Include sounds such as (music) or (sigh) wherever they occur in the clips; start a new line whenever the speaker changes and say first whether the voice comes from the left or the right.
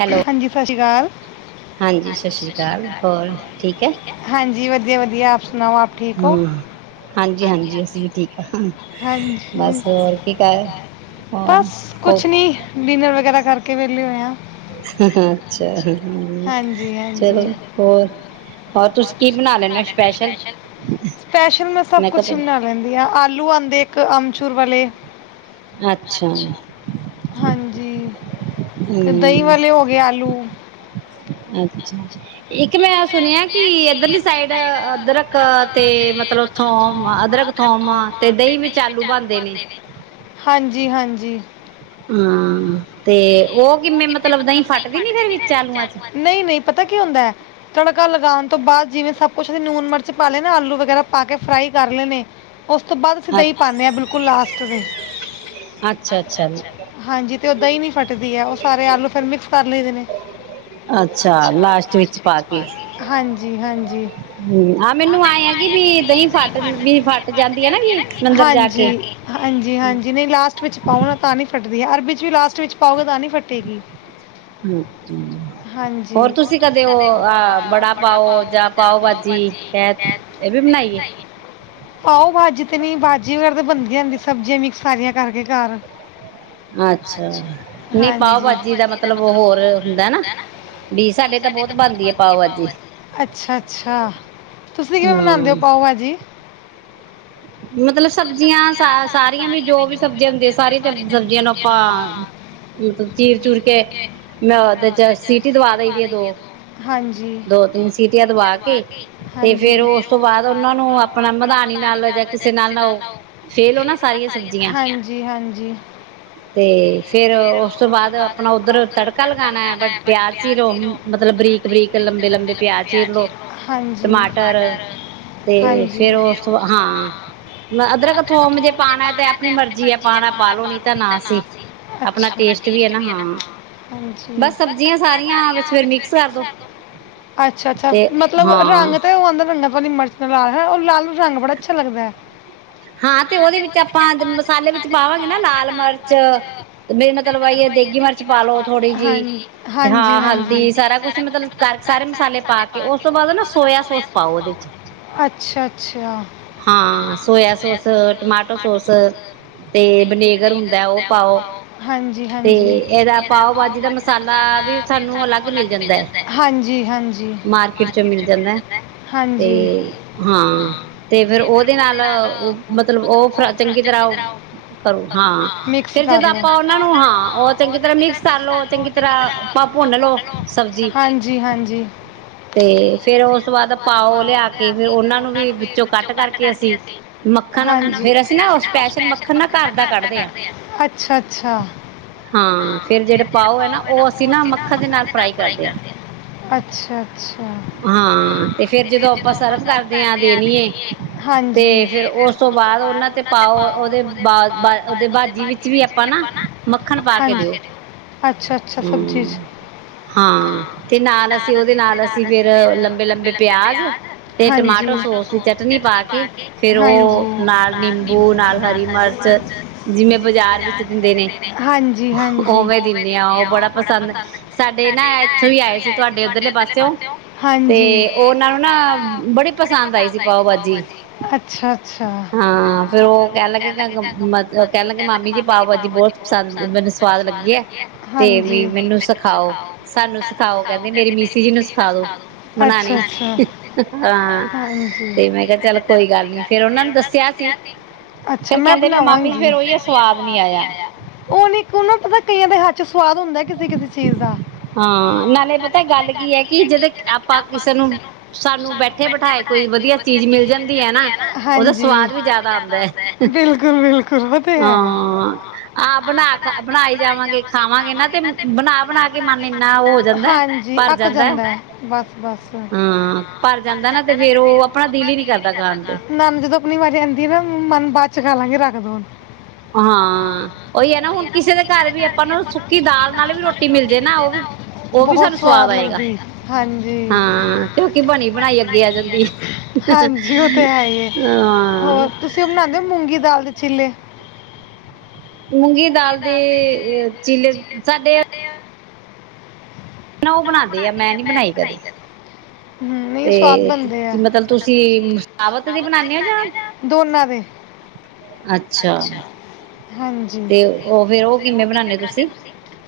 right: Hello
left: ਹਾਂਜੀ ਸਤਿ ਸ੍ਰੀ ਅਕਾਲ, ਹਾਂਜੀ ਸਤਿ ਸ੍ਰੀ ਅਕਾਲ ਹੋਰ ਠੀਕ ਹੈ। ਵਧੀਆ ਵਧੀਆ। ਸੁਣਾਓ ਆਪ ਠੀਕ ਹੋ,
right: ਹਮ
left: ਹਾਂਜੀ ਜੀ
right: ਅਸੀਂ
left: ਹਾਂਜੀ
right: ਵੀ ਠੀਕ ਹਾਂ
left: ਹਾਂਜੀ, ਕੀ ਕਰ ਰਹੇ ਹੋ, ਬਸ
right: ਹੋਰ
left: ਕੁਜ ਨਈ ਡਿਨਰ ਵਗੈਰਾ ਕਰ ਰੀ। ਕੇ ਵਿਹਲੇ ਹੋਏ ਆ।
right: ਅੱਛਾ ਚਲੋ ਹੋਰ?
left: ਹੋਰ ਤੁਸੀਂ ਕੀ ਬਣਾ ਲੈਂਦੇ ਹੋ ਸਪੈਸ਼ਲ? ਸਪੈਸ਼ਲ ਮੈ ਸਭ
right: ਮੈਂ
left: ਕੁਜ ਬਣਾ
right: ਕਿਹਾ
left: ਲੈਂਦੀ ਆ, ਆਲੂ ਆਦੇ ਇਕ ਅਮਚੂਰ ਵਾਲੇ।
right: ਅੱਛਾ ਹਮ
left: ਤੇ ਦਹੀ ਵਾਲੇ ਹੋ ਗਏ ਆਲੂ।
right: ਅੱਛਾ, ਇੱਕ ਮੈਂ ਆਂ ਸੁਨਿਆ। ਕਿ ਇੱਧਰਲੀ ਸਾਈਡ ਅਦਰਕ ਤੇ ਮਤਲਬ ਥੋਮ ਅਦਰਕ ਥੋਮ ਤੇ ਦਹੀਂ ਵਿਚ ਆਲੂ ਬਣਦੇ ਨੇ।
left: ਜੀ ਹਾਂਜੀ।
right: ਹਮ।
left: ਕਿਲ ਫ
right: ਨੀ ਫੇਰ ਵਿੱਚ ਆਲੂਆਂ ਚ
left: ਨਹੀਂ ਨਹੀਂ ਪਤਾ ਕੀ ਹੁੰਦਾ (inaudible) ਤੜਕਾ ਲਗਾਉਣ ਤੋਂ ਬਾਅਦ, ਜਿਵੇਂ ਸਭ ਕੁਛ ਅਸੀਂ ਨੂਨ ਮਿਰਚ ਪਾ ਲੈਨਾ ਆਲੂ ਵਗੈਰਾ ਪਾ ਕੇ, ਫਰਾਈ ਕਰ ਲੈਨੇ ਉਸ ਤੋਂ ਬਾਅਦ ਅਸੀਂ ਦਹੀਂ ਪਾਨੇ ਆਂ, ਬਿਲਕੁਲ ਲਾਸਟ ਦੇ
right: ਅੱਛਾ ਅੱਛਾ
left: ਹਾਂਜੀ ਤੇ ਦ ਨਹੀਂ ਫੜਟ (inaudible) ਆ ਉਹ ਸਾਰੇ ਆਲੂ ਫੇਰ, ਮਿਕਸ ਕਰ ਲਏਦੇ ਨੇ
right: ਅੱਛਾ ਲਾਸਟ ਵਿੱਚ
left: ਹਾਂਜੀ-
right: ਪਾ ਕੇ
left: ਹਾਂਜੀ -ਹਾਂਜੀ-
right: ਹਮ ਆਹ ਮੈਨੂੰ ਆਏ ਆ ਕਿ ਵੀ ਦਹੀਂ ਫੱਟ ਵੀ ਫੱਟ ਜਾਂਦੀ ਹੈ ਨਾ ਵੀ ਅੰਦਰ ਜਾ ਕੇ
left: ਹਾਂਜੀ -ਹਾਂਜੀ ਨਹੀਂ ਲਾਸਟ ਵਿਚ ਪਾਣਾ ਤਾਂ ਨੀ (inaudible) ਕੱਰਦੀ ਹੈ ਅਰ ਵਿੱਚ ਵੀ ਲਾਸਟ ਵਿੱਚ (inaudible) ਪਾਓਗੇ ਤਾਂ ਨੀ ਫਟੇਗੀ ਹਾਂਜੀ
right: ਹੋਰ ਤੁਸੀਂ ਕਦੇ ਉਹ ਅ ਬੜਾ
left: ਕਦੇਾਓ
right: ਪਾਓ ਜਾਂ ਪਾਓ ਭਾਜੀ ਹੈ ਇਹ ਵੀ ਬਣਾਈਏ
left: ਪਾਓ ਭਜੀ (inaudible) ਤੇ ਨਹੀਂ ਭਾਜੀ ਵਗੈਰਾ ਤਾਂ ਬਣਦੀ ਜਾਂਦੀ ਸਬਜ਼ੀਆਂ ਮਿਕਸ ਸਾਰੀਆਂ ਕਰਕੇ ਘਾਰ
right: ਅੱਛਾ। ਨਹੀਂ
left: ਹਾਂਜੀ
right: ਪਾਓ
left: ਦਾ
right: ਭਾਜੀ ਮਤਲਬ ਹੋਰ ਹੁੰਦਾ ਨਾ ਵੀ ਸਾਡੇ ਤਾਂ ਬਹੁਤ ਬਣਦੀ ਹੈ ਪਾਓ ਭਾਜੀ
left: ਹ ਅਛਾ -ਅਛਾ ਤੁਸੀਂ ਕਿਵੇਂ ਬਨਾਉਂਦੇ ਹੋ
right: ਹਮ
left: ਪਾਓ - ਭਾਜੀ
right: ਮਤਲਬ, ਸਬਜ਼ੀਆਂ ਸਾਰੀਆਂ ਵੀ ਜੋ ਵੀ ਸਬਜ਼ੀਆਂ ਹੁੰਦੀ ਸਾਰੀਆਂ ਸਬਜ਼ੀਆਂ ਨੂੰ ਆਪਾਂ ਮਤਲਬ ਚੀਰ ਚੂੂਰ ਕੇ ਮੈਂ ਉਹਦੇ ਚ ਸੀਟੀ ਦਵਾ ਦਈ ਦੀ ਹੈ, ਦੋ
left: ਹਾਂਜੀ
right: -ਦੋ ਤਿੰਨ ਸੀਟੀਆਂ ਦਵਾ ਕੇ ਤੇ,
left: ਹਾਂਜੀ
right: ਫੇਰ ਉਸ ਤੋਂ ਬਾਅਦ ਉਹਨਾਂ ਨੂੰ ਆਪਣਾ ਮਧਾਨੀ ਨਾਲ ਕਿਸੇ ਨਾਲ ਨਾ ਉਹ ਫੇ ਲੋ ਨਾ ਸਾਰੀਆਂ ਸਬਜ਼ੀਆਂ
left: ਹਾਂਜੀ ਹਾਂਜੀ
right: ਤੇ ਫੇਰ (inaudible) ਫਿਰ ਉਸ ਤੋਂ ਬਾਅਦ ਆਪਣਾ ਉੱਧਰ ਤੜਕਾ ਲਗਾਉਣਾ ਹੈ। ਪਿਆਜ਼ ਚੀਰੋ ਮਤਲਬ ਬਰੀਕ -ਬਰੀਕ ਲੰਬੇ- ਲੰਬੇ ਪਿਆਜ਼ ਚੀਰ ਲੋ,
left: ਹਾਂਜੀ
right: ਟਮਾਟਰ ਤੇ
left: ਹਾਂਜੀ
right: ਫਿਰ ਉਸ ਤੋਂ ਬਾ ਹਾਂ ਅਦਰਕ ਥੋਮ ਜੇ ਪਾਉਣਾ ਤੇ, ਆਪਣੀ ਮਰਜ਼ੀ ਐ, ਪਾਉਣਾ ਪਾਲੋ ਨੀ ਤਾਂ ਨਾਸੀ ਬਸ ਸਬਜ਼ੀਆਂ ਸਾਰੀਆਂ ਵਿੱਚ ਫਿਰ ਮਿਕਸ ਕਰ ਦੋ
left: ਅੱਛਾ -ਅਛਾ
right: ਤੇ
left: ਮਤਲਬ
right: ਹਾਂ
left: ਰੰਗ ਤੇ ਰ ਮਚ (inaudible) ਲ ਲਾਲਹੈ। ਉਹ ਲਾਲੂ ਰੰਗ ਬੜਾ ਅੱਛਾ ਲੱਗਦਾ ਹੈ
right: ਹਾਂ ਤੇ ਉਹਦੇ ਵਿੱਚ ਆਪਾਂ ਮਸਾਲੇ ਵਿੱਚ ਪਾਵਾਂਗੇ ਨਾ, ਲਾਲ ਮਿਰਚ ਵੀ ਮਤਲਬ ਆਈ ਦੇਗੀ ਮਿਰਚ ਪਾ ਲਓ ਥੋੜ੍ਹੀ ਜਿਹੀ,
left: ਹਾਂਜੀ ਹਾਂਜੀ
right: ਹਾਂ
left: ਹਾਂਜੀ
right: ਹਲਦੀ ਸਾਰਾ ਕੁਛ ਮਤਲਬ ਕਰਕ ਸਾਰੇ ਮਸਾਲੇ ਪਾ ਕੇ, ਉਸ ਤੋਂ ਬਾਅਦ ਨਾ ਸੋਇਆ ਸੋਸ ਪਾਓ ਉਹਦੇ ਚ
left: ਅੱਛਾ ਅੱਛਾ
right: ਹਾਂ ਸੋਇਆ ਸੋਸ, ਟਮਾਟੋ ਸੋਸ, ਤੇ ਵਨੇਗਰ ਹੁੰਦਾ ਉਹ ਪਾਓ
left: ਹਾਂਜੀ -ਹਾਂਜੀ ਇਹਦਾ ਪਾਓ ਭਜੀ ਦਾ ਮਸਾਲਾ ਵੀ, ਸਾਨੂੰ ਅਲਗ ਮਿਲ ਜਾਂਦਾ ਹੈ। ਹਾਂਜੀ -ਹਾਂਜੀ
right: ਮਾਰਕੀਟ ਚ ਮਿਲ ਜਾਂਦਾ ਤੇ
left: ਹਾਂਜੀ
right: ਹਾਂ, ਤੇ ਫਿਰ ਉਹਦੇ ਨਾਲ ਉਹ ਮਤਲਬ ਉਹ ਫ ਚੰਗੀ ਤਰ੍ਹਾਂ ਕਰੋ ਹਾਂ
left: ਮਿਕਸ
right: ਫੇਰ
left: ਕਰ
right: ਜਦੋਂ
left: ਲਓ
right: ਆਪਾਂ ਉਹਨਾਂ ਨੂੰ ਹਾਂ ਉਹ ਚੰਗੀ ਤਰ੍ਹਾਂ ਮਿਕਸ ਕਰ ਲੋ ਚੰਗੀ ਤਰ੍ਹਾਂ ਆਪਾਂ ਭੁੰਨ ਲੋ ਸਬਜ਼ੀ
left: ਹਾਂਜੀ ਹਾਂਜੀ
right: ਤੇ ਫੇਿਰ ਉਸ ਤੋਂ ਬਾਅਦ ਪਾਓ ਲਿਆ ਕੇ ਫਿਰ ਉਹਨਾਂ ਨੂੰ ਵੀ ਵਿੱਚੋਂ ਕੱਟ ਕਰਕੇ ਅਸੀਂ ਮੱਖਣ ਫੇਰ ਅਸੀਂ ਨਾ ਸਪੈਸ਼ਲ ਮੱਖਣ ਘਰ ਦਾ ਕੱਢਦੇ ਹਾਂ।
left: ਅੱਛਾ ਅੱਛਾ
right: ਹਾਂ ਫੇਿਰ ਜਿਹੜੇ ਪਾਓ ਹੈ। ਨਾ ਉਹ ਅਸੀਂ ਨਾ ਮੱਖਣ ਦੇ ਨਾਲ ਫਰਾਈ ਕਰਦੇ ਹਾਂ।
left: ਅੱਛਾ ਅੱਛਾ
right: ਹਾਂ ਤੇ ਫੇਰ ਜਦੋਂ ਆਪਾਂ ਸਰਵ ਕਰਦੇ ਹਾਂ ਦੇਣੀਏ ਤੇ
left: ਹਾਂਜੀ
right: ਫੇਰ ਉਸ ਤੋਂ ਬਾਅਦ ਉਹਨਾਂ ਤੇ ਪਾਓ ਉਹਦੇ ਉਹਦੇ ਬਾਾਜੀ ਵਿੱਚ ਵੀ ਆਪਾਂ ਨਾ ਮੱਖਣ ਪਾ ਕੇ
left: ਹਾਂਜੀ।
right: ਦਿਓ
left: ਦਿਓ ਅੱਛਾ ਅੱਛਾ
right: ਹੂ
left: ਸਬਜੀ ਚ
right: ਹਾਂ ਤੇ ਨਾਲ ਅਸੀਂ ਉਹਦੇ ਨਾਲ ਅਸੀ ਅ ਫੇਿਰ ਲੰਬੇ ਲੰਬੇ ਪਿਆਜ ਤੇ ਟਮਾਟੋ ਸੋਸ ਦੀ ਚਟਨੀ ਪਾ ਕੇ ਫੇਰ ਉਹ ਨਾਲ ਨਿੰਬੂ ਨਾਲ ਹਰੀ ਮਿਰਚ ਜਿਵੇਂਜ ਵਿੱਚ ਦਿੰਦੇ ਨੇ
left: ਹਾਂਜੀ ਹਾਂਜੀ
right: ਉਓਵੇਂ ਦਿੰਦੇ ਆ ਉਹ ਬੜਾ ਪਸੰਦ ਸਾਡੇ ਨਾ ਇੱਥੋਂ ਵੀ ਆਏ ਸੀ ਤੁਹਾਡੇ ਉੱਧਰਲੇ ਪਾਸਿਓ
left: ਹਾਂਜੀ ਨੂੰ ਨਾ ਬੜੀ ਪਸੰਦ ਆਈ ਸੀ ਬਾਾ
right: ਫੇਰ
left: ਹਾਂ ਫਿਰ
right: ਕਹਿਣ
left: ਉਹ
right: ਲੱਗੇ
left: ਕਹਿ ਲ ਕ ਬਹੁਤਦ
right: ਕਹਿਣ ਲੱਗੇ ਮਾਮੀ ਜੀ ਪਾਓ ਭਾਜੀ ਬਹੁਤ ਪਸੰਦ ਮੈਨੂੰ ਸਵਾਦ ਲੱਗੀ ਹੈ
left: ਹ
right: ਤੇ ਵੀ
left: ਮੈਨੂੰ
right: ਸਿਖਾਓ
left: ਸਖਾਓ ਸਾਨੂੰ ਸਿਖਾਓ ਕਹਿੰਦੇ ਮੇਰੀ ਮੀ ਜੀ
right: ਬਣਾ ਹਾਂ
left: ਹਾਂਜੀ
right: ਤੇ ਮੈਂ ਕਿਹਾ ਚੱਲ ਕੋਈ ਗੱਲ ਨ ਫੇਰ ਉਹਨਾ ਨੂੰ ਦੱਸਿਆ ਸੀ
left: ਅੱਛਾ
right: ਫੇਰ
left: ਮੈਂ
right: ਕਹਿੰਦੇ ਵੀ ਮਾਮੀ
left: ਬਣਾਵਾਂਗੀ
right: ਫੇਰ ਉਹੀ ਹੈ ਸਵਾਦ ਨ ਆਇਆ
left: ਉਹ ਨਹੀਂ ਕੋ ਨਾ ਪਤਾ ਕਈਆਂ ਦੇ ਹੱ ਚ ਸਵਾਦ ਹੁੰਦਾ ਕਿਸੇ ਕਿਸੇ ਚੀਜ਼ ਦਾ ਹਾਂ
right: ਹਾਂ
left: ਨਾਲੇ ਪਤਾ ਗੱਲ
right: ਹੈ
left: ਕੀ
right: ਕਿ
left: ਆ
right: ਜਦ ਆਪਾਂ ਨੂੰ
left: ਕਿਸੇ
right: ਸਾਨੂੰ
left: ਸਾਨ ਬੈਠੇ
right: ਬਿਠਾਏ
left: ਬਠ
right: ਕੋਈ
left: ਕੋ
right: ਵਧੀਆ
left: ਵਆ
right: ਚੀਜ਼
left: ਚੀ
right: ਮਿਲ
left: ਮ
right: ਜਾਂਦੀ ਹੈ ਨਾ
left: ਜਾਂ
right: ਉਹਦਾ
left: ਹ
right: ਸਵਾਦ ਵੀ ਜ਼ਿਆਦਾ ਆਉਂਦਾ ਹੈ
left: ਸਦ ਵੀ ਬਕੁ ਬੁ
right: ਹਾਂ ਆਹ ਬਣਾ ਖ ਬਣਾਈ ਜਾਵਾਂਗੇ ਖਾਵਾਂਗੇ ਨਾ ਤੇ ਬਣਾ ਬਣਾ ਕੇ ਇੰਨਾ ਹੋ ਜਾਂਦਾ ਭਰ ਜਾਂਦਾ
left: (unintelligible) ਬ ਨ
right: ਹਾਂ ਭਰ ਜਾਂਦਾ ਨਾ ਤੇ ਫੇਰ ਉਹ ਆਪਣਾ ਦਿਲ ਹੀ ਨੀ ਕਰਦਾ ਖਾਣ ਤੇ
left: ਜਦੋਂ ਆਪ ਮਾਰੀ ਆਂਦੀ ਨਾ ਮਨ ਬਾਦ ਸਿਖਾ ਲਾਂਗੇ ਰੱਖ ਦੋ ਹੁਣ
right: ਹਾਂ ਉਹੀ ਹੈ ਨਾ ਹੁਣ ਕਿਸੇ ਦੇ ਘਰ ਵੀ ਆਪਾਂ ਨੂੰ ਸੁੱਕੀ ਦਾਲ ਨਾਲ ਵੀ ਰੋਟੀ ਮਿਲ ਜਾੇ ਨਾ ਉਹ ਵੀ ਉਹ ਵੀ
left: ਬਹੁਤ
right: ਸਾਨੂੰ ਸਵਾਦ ਆਏਗਾ
left: ਲੱਗਦੀ ਹਾਂਜੀ
right: ਹਾਂ ਤੇ ਉਹਕ ਬਣੀ ਬਣਾਈ ਅੱਗੇ ਆ ਜਾਂਦੀ
left: ਹਾਂਜੀ ਉਹ ਤੇ ਹੈ ਹੀ ਹੈ
right: ਹਾਂ
left: ਚਿਲੇ
right: ਮੂੰਗੀ ਦਾਲ ਦੇ ਚੀਲੇ ਸਾਡੇ ਨਾ ਉਹ ਬਣਾਉਂਦੇ ਆ ਮੈਂ ਨੀ ਬਣਾਈ ਕਦੇ ਤੇ
left: ਸਵਾਦ ਬਣ
right: ਮਤਲਬ ਤੁਸੀਂ ਸਾਬਤ ਦੀ ਬਣਾਉਦੇ ਹੋ ਜਾਂ ਅੱਛਾ
left: ਆੋ ਹਾਂਜੀ
right: ਤੇ ਉਹ ਫੇਰ ਉਹ ਕਿਵੇਂ ਬਣਾਉਦੇ ਹੋ ਤੁਸੀਂ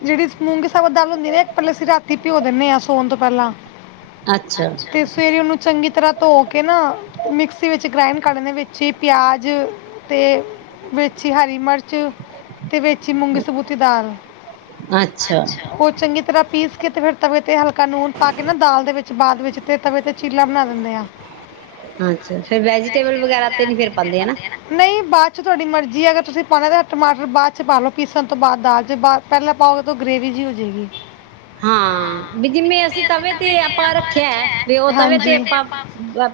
left: ਜਿਹੜੀ ਮੂੰਗੇ ਸਾ ਦਾਲ ਇੱਕ ਪਹਿਲੇ ਅਸੀਂ ਰਾਤੀ ਭਿਓ ਦਿੰਦੇ ਹਾਂ ਸੋਣ ਤੋਂ ਪਹਿਲਾਂ
right: ਅੱਛਾ
left: ਤੇ ਸਵੇਰੇ ਉਹਨੂੰ ਚੰਗੀ ਤਰ੍ਹਾਂ ਧੋ ਕੇ ਨਾ ਮਿਕਸੀ ਵਿੱਚ ਗ੍ਰੈਂੰਡ ਕਰਦੇ ਵਿੱਚ ਹੀ ਪਿਆਜ਼ ਅਤੇ ਵਿੱਚ ਅੱਛੀ ਹਰੀ ਮਿਰਚ ਤੇ ਵੇਚੀ ਮੂੰਗੀ ਸਬੂਤੀ ਦਾਲ
right: ਅੱਛਾ
left: ਉਹ ਚੰਗੀ ਤਰ੍ਹਾਂ ਪੀਸ ਕੇ ਤੇ ਫੇਿਰ ਤਵੇ ਤੇਲ (unintelligible) ਪਾ ਕੇ ਨਾ ਦਾਲ ਦੇ ਵਿਚ ਬਾਦ ਵਿਚ ਤ ਤੇ ਚੀਲਾ ਬਣਾ ਦਦੇ ਆ
right: ਅੱਛਾ ਫੇਰ ਵੈਜੀਟੇਬਲ ਵਗੈਰਾ ਤੇ ਨੀ ਫੇਰ ਪਾਉਂਦੇ ਹਨਾ
left: ਬਾਦ ਚ ਤੁਡੀ ਮਰ ਜੀ ਅਗਰ ਤੁਸੀਂ ਪਾਉਣਾ ਤਾਂ ਟਮਾਟਰ ਬਾਅਦ ਚ ਪਾ ਲਓ ਪੀਸਣ ਤੋਂ ਬਾਅਦ ਦਾਲ ਚ ਪਹਿਲਾਂ ਪਾਓਗੇ ਤਾਂ ਉਹ ਗ੍ਰੇਵ ਜਿਹੀ ਹੋ ਜਾਵੇਗੀ
right: ਹਾਂ ਬ ਜਿਵੇਂ ਅਸੀਂ ਤਵੇ ਤੇ ਆਪਾਂ ਰੱਖਿਆ ਵੀ ਉਹ ਤਵੇ
left: ਹਾਂਜੀ।
right: ਤੇ ਆਪਾਂ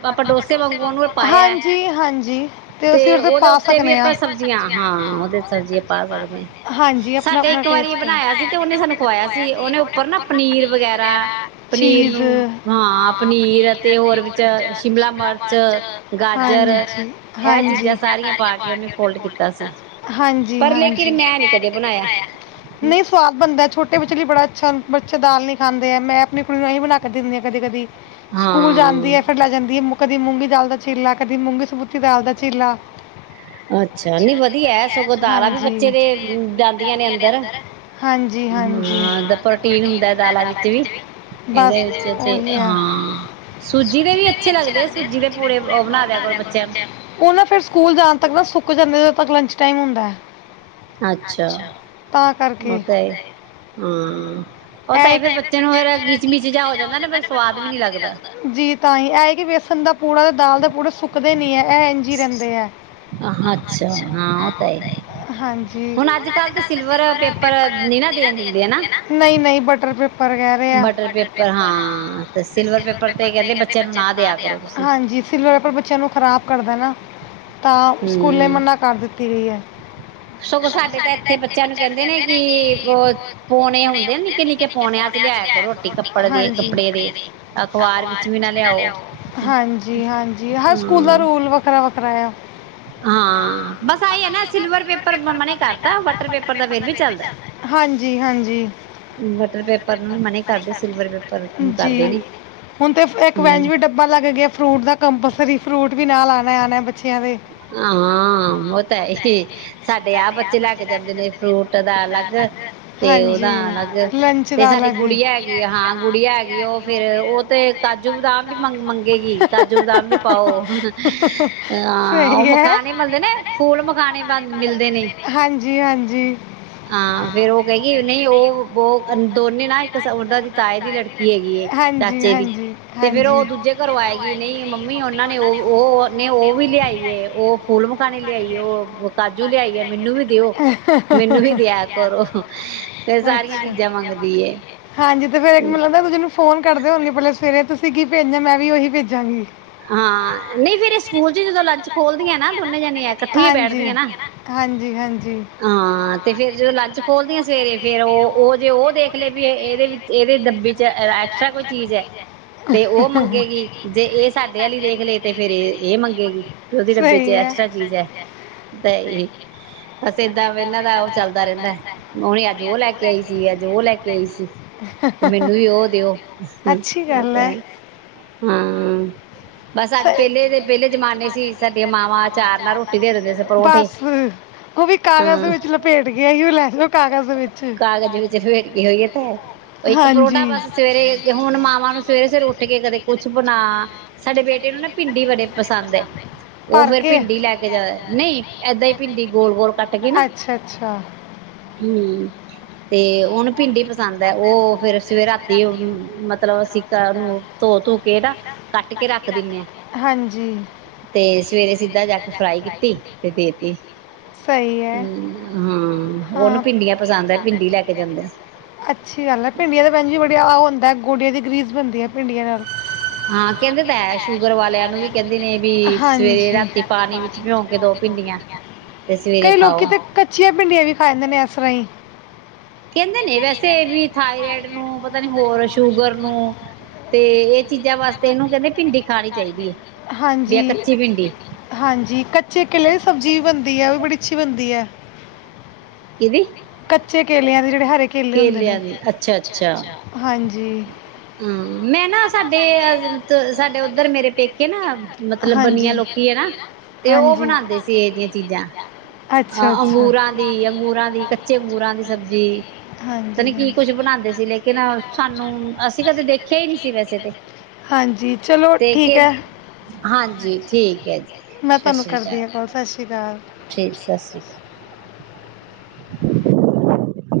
right: ਆਪਾਂ ਡੋਸੇ ਵਾਂਗੂ ਉਹਨੂੰ ਪਾਇਆ
left: ਹਾਂਜੀ ਤੇ ਅਸੀਂ ਉਹਦੇ ਪਾ
right: ਉੱਤੇ ਵੀ
left: ਸਕਦੇ ਹਾਂ
right: ਆਪਾਂ
left: ਸਬ
right: ਸਬਜ਼ੀਆਂ ਹਾਂ ਉਹਦੇ ਸਬਜ਼ੀਆਂ ਪਾ ਸਕਦੇ ਹਾਂ
left: ਹਾਂਜੀ ਆਪਣਾ
right: ਸਾਡੇ
left: ਆਪਣਾ
right: ਇੱਕ
left: ਟਸ
right: ਵਾਰੀ ਬਣਾਇਆ
left: ਬਣਾਯਾ
right: ਤੇ ਉਹਨੇ
left: ਸੀ ਓਨੇ
right: ਸਾਨੂੰ ਖਵਾਇਆ
left: ਸਾਨੂਯਾ ਸੀ
right: ਉਹਨੇ
left: ਓਨੇ
right: ਉੱਪਰ
left: ਉਪਰ ਨਾ ਪਨੀਰ
right: ਵਗੈਰਾ
left: ਵਗਰਾ
right: ਪਨੀਰ
left: ਚੀਜ਼
right: ਨੂੰ
left: ਹਾਂ ਪਨੀਰ ਅਤੇ ਹੋਰ
right: ਵਿੱਚ
left: ਵਿਚ ਸ਼ਿਮਲਾ
right: ਮਿਰਚ
left: ਮਰਚ
right: ਗਾਜਰ
left: ਹ
right: ਇਹ ਚੀਜ਼ਾਂ ਸਾਰੀਆਂ ਪਾ ਕੇ ਉਹਨੇ ਫੋਲਡ ਕੀਤਾ ਸੀ ਪਰ
left: ਹਾਂਜੀ-ਹਾਂਜੀ
right: ਲੇਕਿਨ ਮੈਂ ਨੀ ਕਦੇ ਬਣਾਇਆ
left: ਨਹੀਂ ਸਵਾਦ ਬਣਦਾ ਛੋਟੇ ਵਿਚਲੀ ਬੜਾ ਅੱਛਾ ਬੱਚਾ ਦਾਲ ਨਹੀਂ ਖਾਂਦੇ ਐ ਮੈਂ ਆਪਣੀ ਕੁੜੀ ਨੂੰ ਇਹੀ ਬਣਾ ਕੇ ਦਿੰਨੀ ਆ ਕਦੇ ਕਦੀ ਸਕੂਲ ਜਾਂਦੀ
right: ਹਾਂ
left: ਐ ਫਿਰ ਲੈ ਜਾਂਦੀ ਐ ਕਦੀ ਮੂੰਗੀ ਦਾਲ ਦਾ ਝੀਲਾ ਕਦੀ ਮੂੰਗੀ ਸਬੂਤੀ ਦਾਲ ਦਾ ਝੀਲਾ
right: ਅੱਛਾ ਨੀ ਵਧੀਆ ਸਗੋਂ ਦਾਲਾਂ ਵੀ ਬੱਚੇ ਦੇ ਜਾਂਦੀਆਂ ਨੇ ਅੰਦਰ
left: ਹਾਂਜੀ ਹਾਂਜੀ
right: ਹਾਂ ਪ੍ਰੋਟੀਨ ਹੁੰਦਾ ਦਾਲਾਂ ਵਿੱਚ ਵੀ
left: ਹਾਂਜੀ ਬਸ
right: ਇਹਦੇ ਵਿੱਚ ਤੇ
left: ਓਹੀ ਐ
right: ਹਾਂ ਸੂਜੀ ਦੇ ਵੀ ਅੱਛੇ ਲੱਗਦੇ ਸੂਜੀ ਦੇ ਪੂੜੇ ਉਹ ਬਣਾ ਦਿਆ ਕਰੋ ਬੱਚਿਆਂ ਨੂੰ
left: ਓ ਨ ਫਿਰ ਸਕੂਲ (unintelligible) (unintelligible) ਜਾਂਦੇ ਉਦੋਂ ਤੱਕ ਲੰਚ ਟਾਈਮ ਹੁੰਦਾ
right: ਅੱਛਾ
left: ਤਾਂ ਕਰਕੇ
right: ਉਹ ਤਾਂ ਹੈ। ਹਾਂ ਉਹ ਤਾਂ
left: ਐ
right: ਹੈ ਫੇਰ ਬੱਚੇ ਨੂੰ ਫੇਰ ਗਿਚ ਮਿਚ ਜਾ ਹੋ ਜਾਂਦਾ ਨਾ ਫੇਰ ਸਵਾਦ ਵੀ ਨੀ ਲੱਗਦਾ।
left: ਜੀ ਤਾਂ ਹੀ ਵੇਸਣ ਦਾ ਪੂੜਾ ਤੇ ਦਾਲ ਦੇ ਪੂੜੇ ਸੁੱਕਦੇ ਨੀ ਐ ਇਹ ਇੰਝੀ ਰਹਿੰਦੇ ਐ
right: ਅੱਛਾ ਹਾਂ ਉਹ ਤਾਂ ਹੈ
left: ਹਾਂਜੀ
right: ਹੁਣ ਅੱਜ ਕੱਲ੍ਹ ਤਾਂ ਸਿਲਵਰ ਪੇਪਰ ਨੀ ਨਾ ਦੇਣ ਦਿੰਦੇ ਹਨਾ।
left: ਨਈ-ਨਈ ਬਟਰ ਪੇਪਰ ਕਹਿ ਰੇ ਆ
right: ਬਟਰ ਪੇਪਰ ਹਾਂ ਤੇ ਸਿਲਵਰ ਪੇਪਰ ਤੇ ਕਹਿੰਦੇ ਬੱਚਿਆਂ ਨੂੰ ਨਾ ਦਿਆ ਕਰੋ ਤੁਸੀਂ।
left: ਹਾਂਜੀ ਸਿਲਵਰ ਪੇਪਰ ਬੱਚਿਆਂ ਨੂੰ ਖਰਾਬ ਕਰਦਾ ਨਾ ਤਾਂ ਸਕੂਲੇ
right: ਹੂੰ
left: ਮਨਾ ਕਰ ਦਿੱਤੀ ਗਈ ਐ ਸਾਡੇ ਤਾਂ ਏਥੇ ਬੱਚਿਆਂ ਨੂੰ ਕਹਿੰਦੇ ਨੇੋ ਕਿ ਪੋਨੇ ਹੁੰਦੇ ਆ ਨਿੱਕੇ ਨਿੱਕੇ ਪੋਨਿਆ ਚ ਲ਼ੇਆਇਆ ਕਰੋ ਰੋਟੀ ਕਪੜੇ ਦੇ
right: ਅਖ਼ਬਾਰ
left: ਅਖਬਾਰ
right: ਵਿੱਚ
left: ਵਿਚ
right: ਨਾ
left: ਵੀ ਨ ਲਿਆਓ ਹਾਂਜੀ ਹਾਂਜੀ ਹ ਸਕੂਲ ਦਾ
right: ਹਾਂ
left: ਰੂਲ ਵੱਖਰਾ ਕਰਾਇਆ
right: ਹਾਂ ਬਸ ਆਹੀ ਐ ਨਾ ਸਿਲਵਰ ਪੇਪਰ ਮਨਾ ਈ ਕਰਤਾ ਵਟਰ ਪੇਪਰ ਦਾ ਫਿਰ ਵੀ ਚੱਲਦਾ
left: ਹਾਂਜੀ ਹਾਂਜੀ
right: ਵਟਰ ਪੇਪਰ ਨੂੰ ਮਨਾ ਈ ਕਰਦੇ ਸਿਲਵਰ ਪੇਪਰ ਨੂੰ ਕਰਦੇ
left: ਜੀ
right: ਨੇ
left: ਹੁਣ ਤੇ ਇੱਕ ਵੈਂਜ
right: ਹੂੰ
left: ਵੀ ਡੱਬਾ ਲੱਗ ਗਿਆ ਫਰੂਟ ਦਾ ਕੰਪਲਸਰੀ ਫਰੂਟ ਵੀ ਨਾਲ ਆਉਣਾ ਆਉਣਾ ਬੱਚਿਆਂ ਦੇ
right: ਹਾਂ ਉਹ ਤਾਂ ਹੈ ਏ ਸਾਡੇ ਆਹ ਬੱਚੇ ਲੈ ਕੇ ਜਾਂਦੇ ਨੇ ਫਰੂਟ ਦਾ ਅਲੱਗ ਤੇ ਉਹਦਾ
left: ਹਾਂਜੀ
right: ਅਲੱਗ
left: ਲੰਚ
right: ਤੇ
left: ਦਾ
right: ਸਾਡੀ
left: ਅਲੱਗ
right: ਗੁੜੀਆ ਹੈਗੀ ਆ ਹਾਂ ਗੁੜੀਆ ਹੈਗੀ ਉਹ ਫੇਰ ਉਹ ਤੇ ਕਾਜੂ ਬਦਾਮ ਵੀ ਮੰਗ ਮੰਗੇਗੀ ਕਾਜੂ ਬਦਾਮ ਵੀ ਪਾਓ ਹਾਂ
left: ਸਹੀ ਹੈ
right: (unintelligible) ਮਿਲਦੇ ਨੇ ਫੂਲ ਮਖਾਣੇ ਬੰਦ ਮਿਲਦੇ ਨੇ
left: ਜੀ ਹਾਂਜੀ
right: ਹਾਂ ਫੇਰ ਉਹ ਕਹਿ ਗਈ ਨਹੀਂ ਓ ਵੋ ਦੋਨੇ ਨਾ ਇੱਕ ਉਹਨਾਂ ਦੀ ਤਾਏ ਦੀ ਲੜਕੀ ਹੈਗੀ ਏ
left: ਹਾਂਜੀ
right: ਚਾਚੇ ਦੀ
left: ਹਾਂਜੀ
right: ਤੇ ਫੇਰ
left: ਹਾਂਜੀ
right: ਉਹ ਦੂਜੇ ਘਰੋਂ ਆਏਗੀ ਨਹੀਂ ਮੰਮੀ ਉਹਨਾਂ ਨੇ ਓ ਓ ਫੂਲ ਮਖਾਨੇ ਲਿਆਈ ਓ ਕਾਜੂ ਲਿਆਈ ਆ ਮੈਨੂੰ ਵੀ ਦਿਓ ਮੈਨੂੰ ਵੀ ਦਿਆ ਕਰੋ ਫੇਰ ਸਾਰੀਆਂ ਚੀਜ਼ਾਂ ਮੰਗਦੀ ਏ
left: ਫੇਰ ਇੱਕ ਮੈਨੂੰ ਲੱਗਦਾ ਇਕ ਦੂਜੇ ਨੂੰ ਫੋਨ ਕਰਦੇ ਹੋਣਗੇ ਪੈਲਾ ਸਵੇਰੇ ਤੁਸੀਂ ਕੀ ਭੇਜਣਾ ਮੈਂ ਵੀ ਉਹੀ ਭੇਜਾਂਗੀ
right: ਹਾਂ ਨਹੀਂ ਫੇਰ ਇਹ ਸਕੂਲ ਚ ਜਦੋਂ ਲੰਚ ਖੋਲਦੀਆਂ ਨਾ ਦੋਨੇ ਜਾਣੇ ਇਕੱਠੀ
left: ਹਾਂਜੀ।
right: ਬੈਠਦੀਆਂ ਨਾ
left: (unintelligible)
right: ਹਾਂ ਤੇ ਫੇਰ ਜਦੋਂ ਲੰਚ ਖੋਲਦੀਆਂ ਸਵੇਰੇ ਫੇਰ ਉਹ ਉਹ ਜੇ ਉਹ ਦੇਖ ਲਏ ਵੀ ਇਹਦੇ ਇਹਦੇ ਦੱਬੀ ਚ ਐਕਸਟਰਾ ਕੋਈ ਚੀਜ਼ ਐ ਤੇ ਉਹ ਮੰਗੇਗੀ ਜੇ ਇਹ ਸਾਡੇ ਵਾਲੀ ਦੇਖ ਲਏ ਤੇ ਫੇਰ ਇਹ ਮੰਗੇਗੀ ਡੱਬੇ ਚ
left: ਸਹੀ ਹੈ
right: ਐਕਸਟ੍ਰਰਾ ਚੀਜ਼ ਹੈ ਤਾਂ ਏ ਬਸ ਏਦਾਂ ਇਹਨਾਂ ਦਾ ਉਹ ਚੱਲਦਾ ਰਹਿੰਦਾ ਉਹਨ ਅੱਜ ਉਹ ਲੈ ਕੇ ਆਈ ਸੀ ਅੱਜ ਉਹ ਲੈ ਕੇ ਆਈ ਸੀ ਤੇ ਮੈਨੂੰ ਵੀ ਉਹ ਦਿਓ
left: ਅੱਛੀ ਗੱਲ ਹੈ
right: ਤੇ ਹਾਂ ਬਸ ਅੱਜ
left: ਸਹੀ
right: ਪਹਿਲੇ ਦੇ ਪਹਿਲੇ ਜਮਾਨੇ ਸੀ ਸਾਡੇ ਮਾਵਾਂ ਚਾਰ ਨਾਲ ਰੋਟੀ ਦੇ ਦਿੰਦੇ ਸੀ ਪਰੌਂਠੀ
left: ਬਸ ਉਹ ਵੀ ਕਾਗਜ਼ ਦੇ ਵਿੱਚ ਲਪੇਟ ਗਿਆ ਸੀ ਉਹ ਲੈ ਕਾਗਜ਼ ਵੀ
right: ਕਾਗਜ਼ ਵਿੱਚ ਫੇਟ ਕੇ ਹੋਈ ਹੈ ਤਾਂ ਉਹ ਇੱਕ ਪਰੌਂਠਾ
left: ਹਾਂਜੀ
right: ਬਸ ਸਵੇਰੇ ਹੁਣ ਮਾਵਾਂ ਨੂੰ ਸਵੇਰੇ ਸਵੇਰੇ ਉੱਠ ਕੇ ਕਦੇ ਕੁੱਛ ਬਣਾ ਸਾਡੇ ਬੇਟੇ ਤੇ ਨਾ ਪਿੰਡੀ ਵੜੇ ਪਸੰਦ ਹੈ ਉਹ
left: ਭਰ
right: ਫੇਿਰ
left: ਕੇ
right: ਭਿੰਡੀ ਲੈ ਕੇ ਜਿਆਦਾ ਨਹੀਂ ਏਦਾਂ ਹੀ ਭਿੰਡੀ ਗੋਲ ਗੋਲ ਕੱਟ ਕੇ ਨਾ
left: ਅੱਛਾ ਅੱਛਾ
right: ਹਮ ਤੇ ਹੁਣ ਭਿੰਡੀ ਪਸੰਦ ਹੈ ਉਹ ਫੇਿਰ ਸਵੇ ਰਾਤੀ ਮਤਲਬ ਅਸੀਂ ਉਹਨੂੰ ਧੋ ਧੋ ਕੇ ਨਾ ਕੱਟ ਕੇ ਰੱਖ ਦਿੰਦੇ ਹਾਂ
left: ਹਾਂਜੀ
right: ਤੇ ਸਵੇਰੇ ਸਿੱਧਾ ਜਾ ਕੇ ਫਰਾਈ ਕੀਤੀ ਤੇ ਦੇਤੀ
left: ਸਹੀ ਹੈ
right: ਹਮ ਹਾਂ ਉਹਨੂੰ
left: ਹਾਂ
right: ਭਿੰਡੀਆਂ ਪਿੰਡੀ ਲੈ ਕੇ ਜਾਂਦੇ
left: ਅੱਛੀ ਗੱਲ ਹੈ ਭਿੰਡੀਆਂ ਦਾ ਭੈਣ ਜੀ ਬੜੀਆ ਹੁੰਦਾ ਗੋਡੀਆਂ ਦੀ ਗਰੀਸ ਬਣਦੀ ਹੈ ਭਿੰਡੀਆਂ ਨਾਲ
right: ਹਾਂ ਕਹਿੰਦੇ ਤਾਂ ਸ਼ੂਗਰ ਵਾਲਿਆਂ ਨੂੰ ਵੀ ਕਹਿੰਦੇ ਨੇ ਵੀ ਸਵੇਰੇ
left: ਹਾਂਜੀ
right: ਰਾਤੀ ਪਾਣੀ ਵਿੱਚ ਭਿਉ ਕੇ ਦੋ ਭਿੰਡੀਆਂ ਤੇ ਸਵੇਰੇ
left: ਕਈ ਲੋਕੀ
right: ਖਾਓ
left: ਤੇ ਕੱਚੀਆਂ ਭਿੰਡੀਆਂ ਵੀ ਖਾਦੇ ਨੇ ਇਸ ਰਾਹੀ
right: ਕਹਿੰਦੇ ਨੇ ਵੈਸੇ ਵੀ ਥਾਇਰੋਇਡ ਨੂੰ ਪਤਾ ਨੀ ਹੋਰ ਸ਼ੂਗਰ ਨੂੰ ਤੇ ਇਹ ਚੀਜ਼ਾਂ ਵਾਸਤੇ ਇਹਨੂੰ ਕਹਿੰਦੇ ਭਿੰਡੀ ਖਾਣੀ ਚਾਹੀਦੀ ਹੈ ਵੀ
left: ਹਾਂਜੀ
right: ਆ ਕੱਚੀ ਭਿੰਡੀ
left: ਹਾਂਜੀ ਕੱਚੇ ਕਿਲੇ ਦੀ ਸਬਜ਼ੀ ਵੀ ਬਣਦੀ ਹੈ ਉਹ ਵੀ ਬੜੀ ਅੱਛੀ ਬਣਦੀ ਹੈ
right: (unintelligible)
left: ਕੱਚੇ ਕੇਲਿਆਂ ਦੇ ਜਿਹੜੇ ਕੇਲੇ ਹੁੰਦੇ ਨੇ
right: ਕੇਲਿਆਂ ਦੀ ਅੱਛਾ ਅੱਛਾ
left: ਹਾਂਜੀ
right: ਹਮ ਮੈਂ ਨਾ ਸਾਡੇ ਸਾਡੇ ਉੱਧਰ ਮੇਰੇ ਪੇਕੇ ਨਾ ਮਤਲਬ ਬਨੀਆਂ
left: ਹਾਂਜੀ
right: ਲੋਕੀ ਹੈ ਨਾ ਤੇ ਉਹ
left: ਹਾਂਜੀ
right: ਬਣਾਉਂਦੇ ਸੀ ਇਹਦੀਆਂ ਚੀਜ਼ਾਂ
left: ਅੱਛਾ
right: ਅ
left: ਅੱਛਾ
right: ਅੰਗੂਰਾਂ ਦੀ ਅੰਗੂਰਾਂ ਦੀ ਚੇਗੂਰਾਂ ਦੀ ਸਬਜ਼ੀ ਪਤਾ
left: ਹਾਂਜੀ
right: ਨੀ ਕੀ
left: ਹਾਂਜੀ
right: ਕੁਛ ਬਣਾਉਂਦੇ ਸੀ ਲੇਕਿਨ ਸਾਨੂੰ ਅਸੀਂ ਕਦੇ ਦੇਖਿਆ ਹੀ ਨਹੀਂ ਸੀ ਵੈਸੇ ਤੇ
left: ਹਾਂਜੀ ਚਲੋ
right: ਤੇ
left: ਠੀਕ
right: ਕੇ
left: ਹੈ
right: ਹਾਂਜੀ ਠੀਕ ਹੈ ਜੀ
left: ਮੈਂ
right: ਸਤਿ
left: ਤੁਹਾਨੂੰ
right: ਸ਼੍ਰੀ
left: ਕਰਦੀ
right: ਅਕਾਲ
left: ਹਾਂ ਕੱਲ ਸੱਚ
right: ਠੀਕ ਸਤਿ ਸ਼੍ਰੀ ਅਕਾਲ (unintelligible)